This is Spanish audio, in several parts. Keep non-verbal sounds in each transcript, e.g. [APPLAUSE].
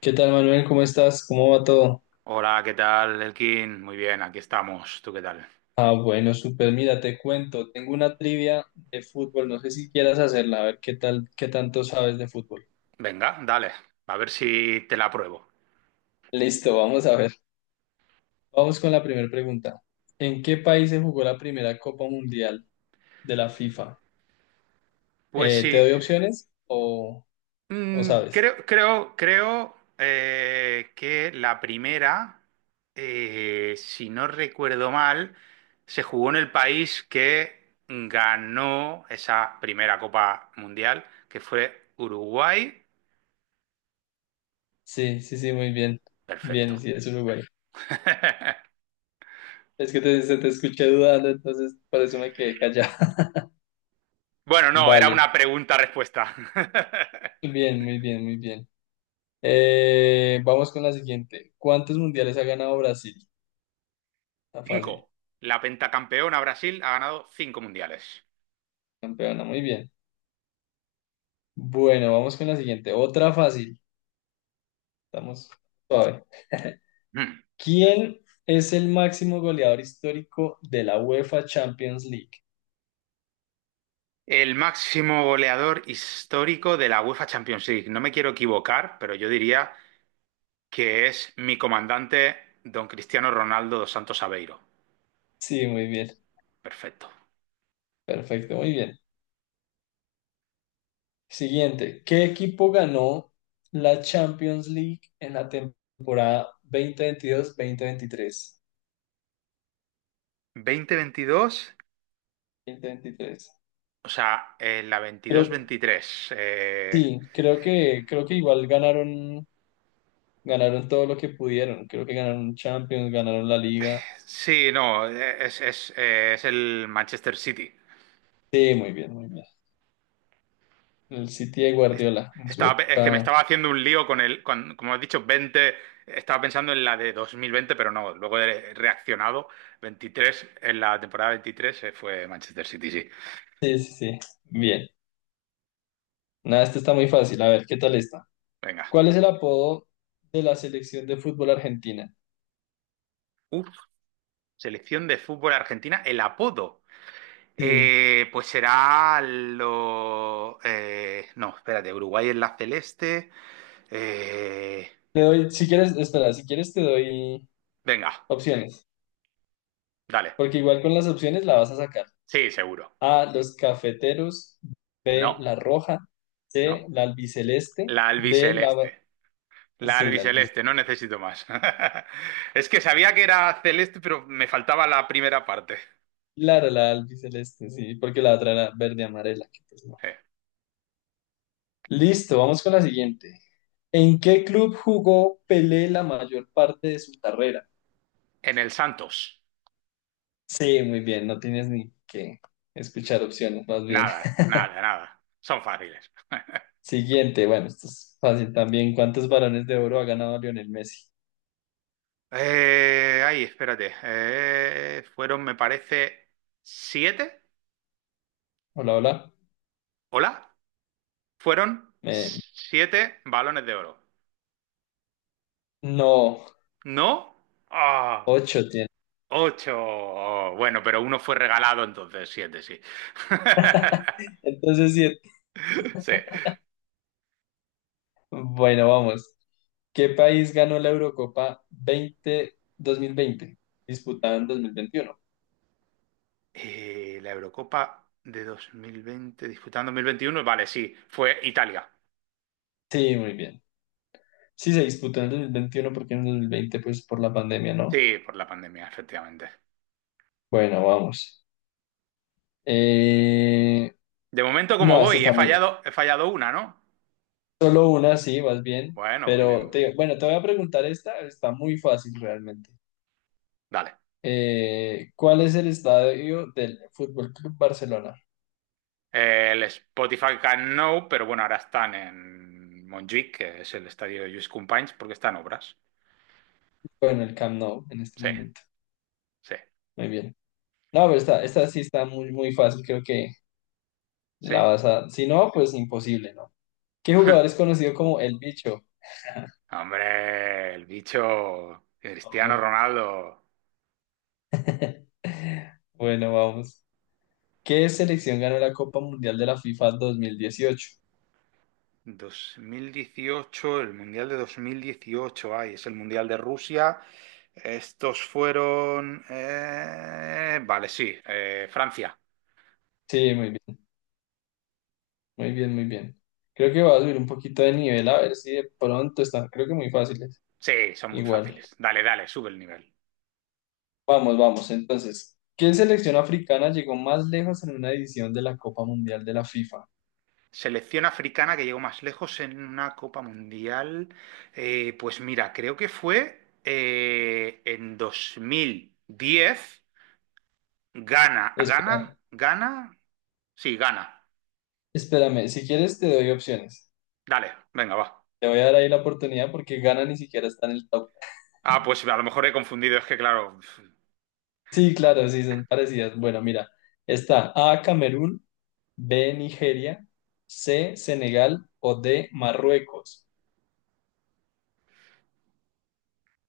¿Qué tal, Manuel? ¿Cómo estás? ¿Cómo va todo? Hola, ¿qué tal, Elkin? Muy bien, aquí estamos. ¿Tú qué tal? Ah, bueno, súper. Mira, te cuento. Tengo una trivia de fútbol. No sé si quieras hacerla. A ver qué tal, qué tanto sabes de fútbol. Venga, dale, a ver si te la pruebo. Listo, vamos a ver. Vamos con la primera pregunta. ¿En qué país se jugó la primera Copa Mundial de la FIFA? Pues ¿Te sí. doy opciones o sabes? Creo que la primera, si no recuerdo mal, se jugó en el país que ganó esa primera Copa Mundial, que fue Uruguay. Sí, sí, sí, muy bien. Bien, Perfecto. sí, es Uruguay. Es que se te escuché dudando, entonces por eso me quedé callado. Bueno, no, [LAUGHS] era Vale. una pregunta-respuesta. [LAUGHS] Bien, muy bien, muy bien. Vamos con la siguiente. ¿Cuántos mundiales ha ganado Brasil? Está fácil, Cinco. La pentacampeona Brasil ha ganado cinco mundiales. campeona, muy bien. Bueno, vamos con la siguiente. Otra fácil. Estamos suave. Mm. ¿Quién es el máximo goleador histórico de la UEFA Champions League? El máximo goleador histórico de la UEFA Champions League. No me quiero equivocar, pero yo diría que es mi comandante, don Cristiano Ronaldo dos Santos Aveiro. Sí, muy bien. Perfecto. Perfecto, muy bien. Siguiente. ¿Qué equipo ganó la Champions League en la temporada 2022-2023? Veinte veintidós, Veintitrés. Dos mil veintitrés. o sea, en la Creo, veintidós veintitrés. Creo que igual ganaron. Todo lo que pudieron. Creo que ganaron Champions, ganaron la Liga. Sí, no, es el Manchester City. Sí, muy bien, muy bien. El City de Es- Guardiola en su Estaba, es que me época. estaba haciendo un lío con como has dicho, veinte, estaba pensando en la de 2020, pero no, luego he reaccionado. Veintitrés, en la temporada veintitrés se fue Manchester City, sí. Sí, sí, sí. Bien. Nada, este está muy fácil. A ver, ¿qué tal está? Venga. ¿Cuál es el apodo de la selección de fútbol argentina? Uf, selección de fútbol argentina, el apodo. Sí. Pues será lo... no, espérate, Uruguay en la celeste. Eh, Te doy, si quieres, espera, si quieres te doy venga, opciones. dale. Porque igual con las opciones la vas a sacar. Sí, seguro. A, los cafeteros. B, No, la roja. C, no. la albiceleste. La D, la... albiceleste. La Sí, la albiceleste. albiceleste, no necesito más. [LAUGHS] Es que sabía que era celeste, pero me faltaba la primera parte. Claro, la albiceleste, sí, porque la otra era verde amarela, que pues no. Eh, Listo, vamos con la siguiente. ¿En qué club jugó Pelé la mayor parte de su carrera? En el Santos. Sí, muy bien, no tienes ni que escuchar opciones, más bien. Nada, nada, nada. Son fáciles. [LAUGHS] Siguiente, bueno, esto es fácil también. ¿Cuántos balones de oro ha ganado Lionel Messi? Ay, espérate. Fueron, me parece, siete. Hola, hola. ¿Hola? Fueron Me- siete balones de oro. No, ¿No? Ah, ocho tiene. ocho. Oh, bueno, pero uno fue regalado, entonces siete, sí. [LAUGHS] [LAUGHS] Entonces, sí, Sí. bueno, vamos. ¿Qué país ganó la Eurocopa veinte dos mil veinte, disputada en 2021? La Eurocopa de 2020, disputando 2021, vale, sí, fue Italia. Sí, muy bien. Sí, se disputó en el 2021 porque en el 2020 pues por la pandemia, ¿no? Sí, por la pandemia, efectivamente. Bueno, vamos. Eh, ¿De momento, como No, esta voy? Está muy... He fallado una, ¿no? Solo una, sí, vas bien. Bueno, voy bien, Pero, muy bien. digo, bueno, te voy a preguntar esta, está muy fácil realmente. Dale. ¿Cuál es el estadio del Fútbol Club Barcelona? El Spotify Can No, pero bueno, ahora están en Montjuic, que es el estadio de Lluís Companys, porque están obras. Bueno, el Camp Nou en este Sí, momento. sí, Muy bien. No, pero esta sí está muy, muy fácil, creo que sí. la vas a... Si no, pues imposible, ¿no? ¿Qué jugador es conocido como El Bicho? Hombre, el bicho Por Cristiano favor. Ronaldo. Bueno, vamos. ¿Qué selección ganó la Copa Mundial de la FIFA 2018? 2018, el Mundial de 2018, ay, es el Mundial de Rusia. Vale, sí, Francia. Sí, muy bien, muy bien, muy bien. Creo que va a subir un poquito de nivel, a ver si de pronto está. Creo que muy fáciles. Sí, son muy Igual. fáciles. Dale, dale, sube el nivel. Vamos, vamos. Entonces, ¿qué selección africana llegó más lejos en una edición de la Copa Mundial de la FIFA? Selección africana que llegó más lejos en una Copa Mundial. Pues mira, creo que fue en 2010. Gana, Espera, gana, gana. Sí, gana. espérame, si quieres te doy opciones. Dale, venga, va. Te voy a dar ahí la oportunidad porque Ghana ni siquiera está en el top. Ah, pues a lo mejor he confundido, es que claro... Sí, claro, sí, son parecidas. Bueno, mira, está A, Camerún, B, Nigeria, C, Senegal o D, Marruecos.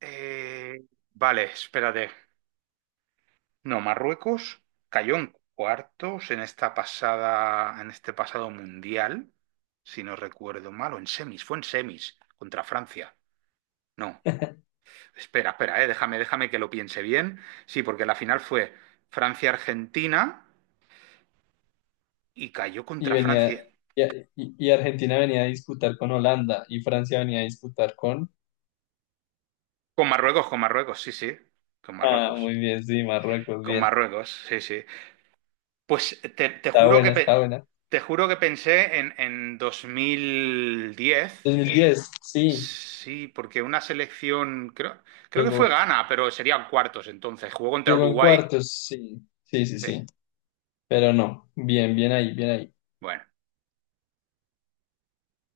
Eh, vale, espérate. No, Marruecos cayó en cuartos en esta pasada, en este pasado mundial, si no recuerdo mal, o en semis, fue en semis contra Francia. No, espera, espera, déjame que lo piense bien. Sí, porque la final fue Francia-Argentina y cayó Y contra venía, Francia. y, y Argentina venía a disputar con Holanda y Francia venía a disputar con... Con Marruecos, sí, sí, con Ah, Marruecos. muy bien, sí, Marruecos, Con bien. Marruecos, sí, sí. Pues te, te Está juro buena, que está pe- buena. te juro que pensé en dos mil diez 2010, sí, sí, porque una selección, creo, creo que fue llegó, Ghana, pero serían cuartos entonces. Jugó contra llegó en Uruguay. cuartos, sí, sí, sí, Sí, sí. Pero no, bien, bien ahí, bien ahí. bueno,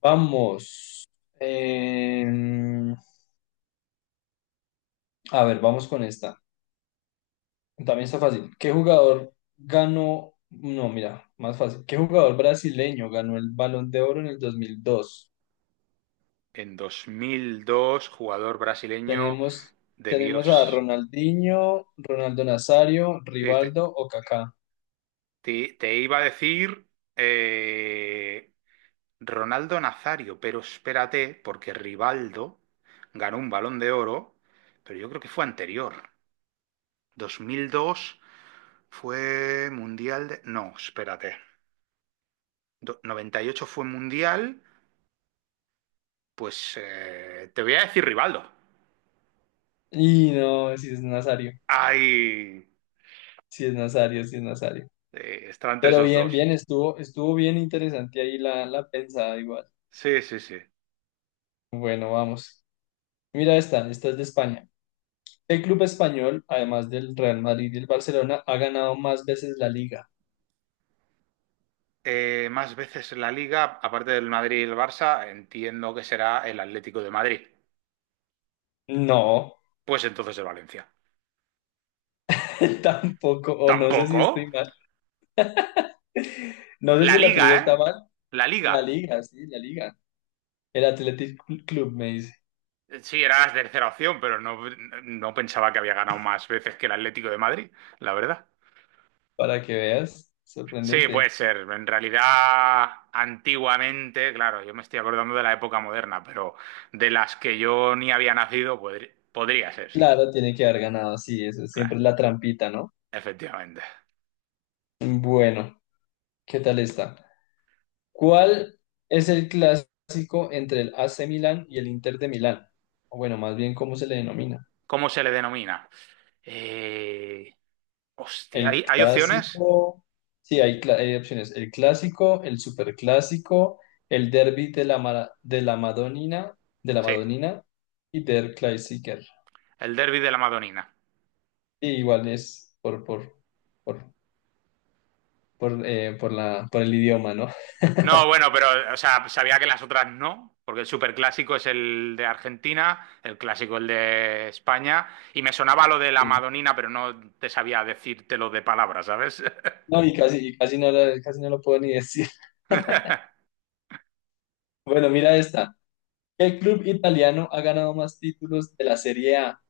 Vamos. Eh, a ver, vamos con esta. También está fácil. ¿Qué jugador ganó? No, mira, más fácil. ¿Qué jugador brasileño ganó el Balón de Oro en el 2002? en dos mil dos, jugador brasileño Tenemos, de tenemos a Dios. Ronaldinho, Ronaldo Nazario, Sí, te, Rivaldo o Kaká. Te iba a decir eh, Ronaldo Nazario, pero espérate, porque Rivaldo ganó un Balón de Oro, pero yo creo que fue anterior. Dos mil dos fue mundial de... No, espérate. Noventa y ocho fue mundial, pues te voy a decir Rivaldo. Y no, si es Nazario, Ay, si es Nazario, si es Nazario. Estaba entre Pero esos bien, dos. bien, estuvo, estuvo bien interesante ahí la pensada igual. Sí, sí, sí. Bueno, vamos. Mira esta, esta es de España. ¿Qué club español, además del Real Madrid y el Barcelona, ha ganado más veces la liga? Más veces en la liga, aparte del Madrid y el Barça, entiendo que será el Atlético de Madrid. No, Pues entonces el Valencia. [LAUGHS] tampoco, o no sé si Tampoco. estoy mal. No sé La si la liga, trivia está ¿eh? mal. La La liga. liga, sí, la liga. El Athletic Club me dice, Sí, era la tercera opción, pero no, no pensaba que había ganado más veces que el Atlético de Madrid, la verdad. para que veas, Sí, puede sorprendente. ser. En realidad, antiguamente, claro, yo me estoy acordando de la época moderna, pero de las que yo ni había nacido, podría ser, sí. Claro, tiene que haber ganado, sí, eso siempre Claro, es la trampita, ¿no? efectivamente. Bueno, ¿qué tal está? ¿Cuál es el clásico entre el AC Milán y el Inter de Milán? O bueno, más bien, ¿cómo se le denomina? ¿Cómo se le denomina? Eh, Hostia, El ¿hay, hay opciones? clásico, sí, hay, hay opciones. El clásico, el superclásico, el derby de de la Madonina, de la Sí, Madonina y Der Klassiker. el derbi de la Madonina. Y igual es por, por el idioma, ¿no? No, bueno, pero, o sea, sabía que las otras no, porque el superclásico es el de Argentina, el clásico el de España, y me sonaba lo de la Sí. Madonina, pero no te sabía decírtelo de palabras, ¿sabes? No, y casi no, casi no lo puedo ni decir. [LAUGHS] [LAUGHS] Bueno, mira esta. ¿Qué club italiano ha ganado más títulos de la Serie A?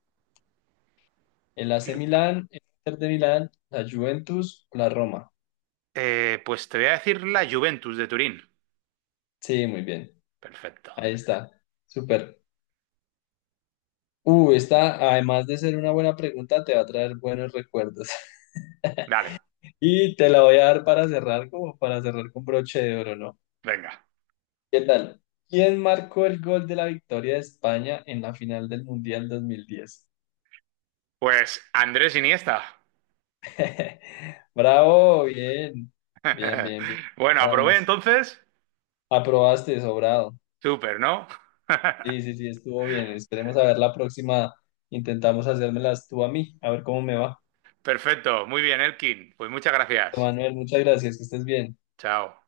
¿El AC Club. Milán, el Inter de Milán, la Juventus o la Roma? Pues te voy a decir la Juventus de Turín. Sí, muy bien. Perfecto. Ahí está. Súper. Esta, además de ser una buena pregunta, te va a traer buenos recuerdos. Dale, [LAUGHS] Y te la voy a dar para cerrar, como para cerrar con broche de oro, ¿no? venga. ¿Qué tal? ¿Quién marcó el gol de la victoria de España en la final del Mundial 2010? Pues Andrés Iniesta. [LAUGHS] Bravo, bien, bien, [LAUGHS] bien, bien. Bueno, aprobé Vamos, entonces. aprobaste, sobrado. Súper, ¿no? Sí, [LAUGHS] sí, sí, estuvo bien. Esperemos a ver la próxima. Intentamos hacérmelas tú a mí, a ver cómo me va. Perfecto. Muy bien, Elkin. Pues muchas gracias. Manuel, muchas gracias, que estés bien. Chao.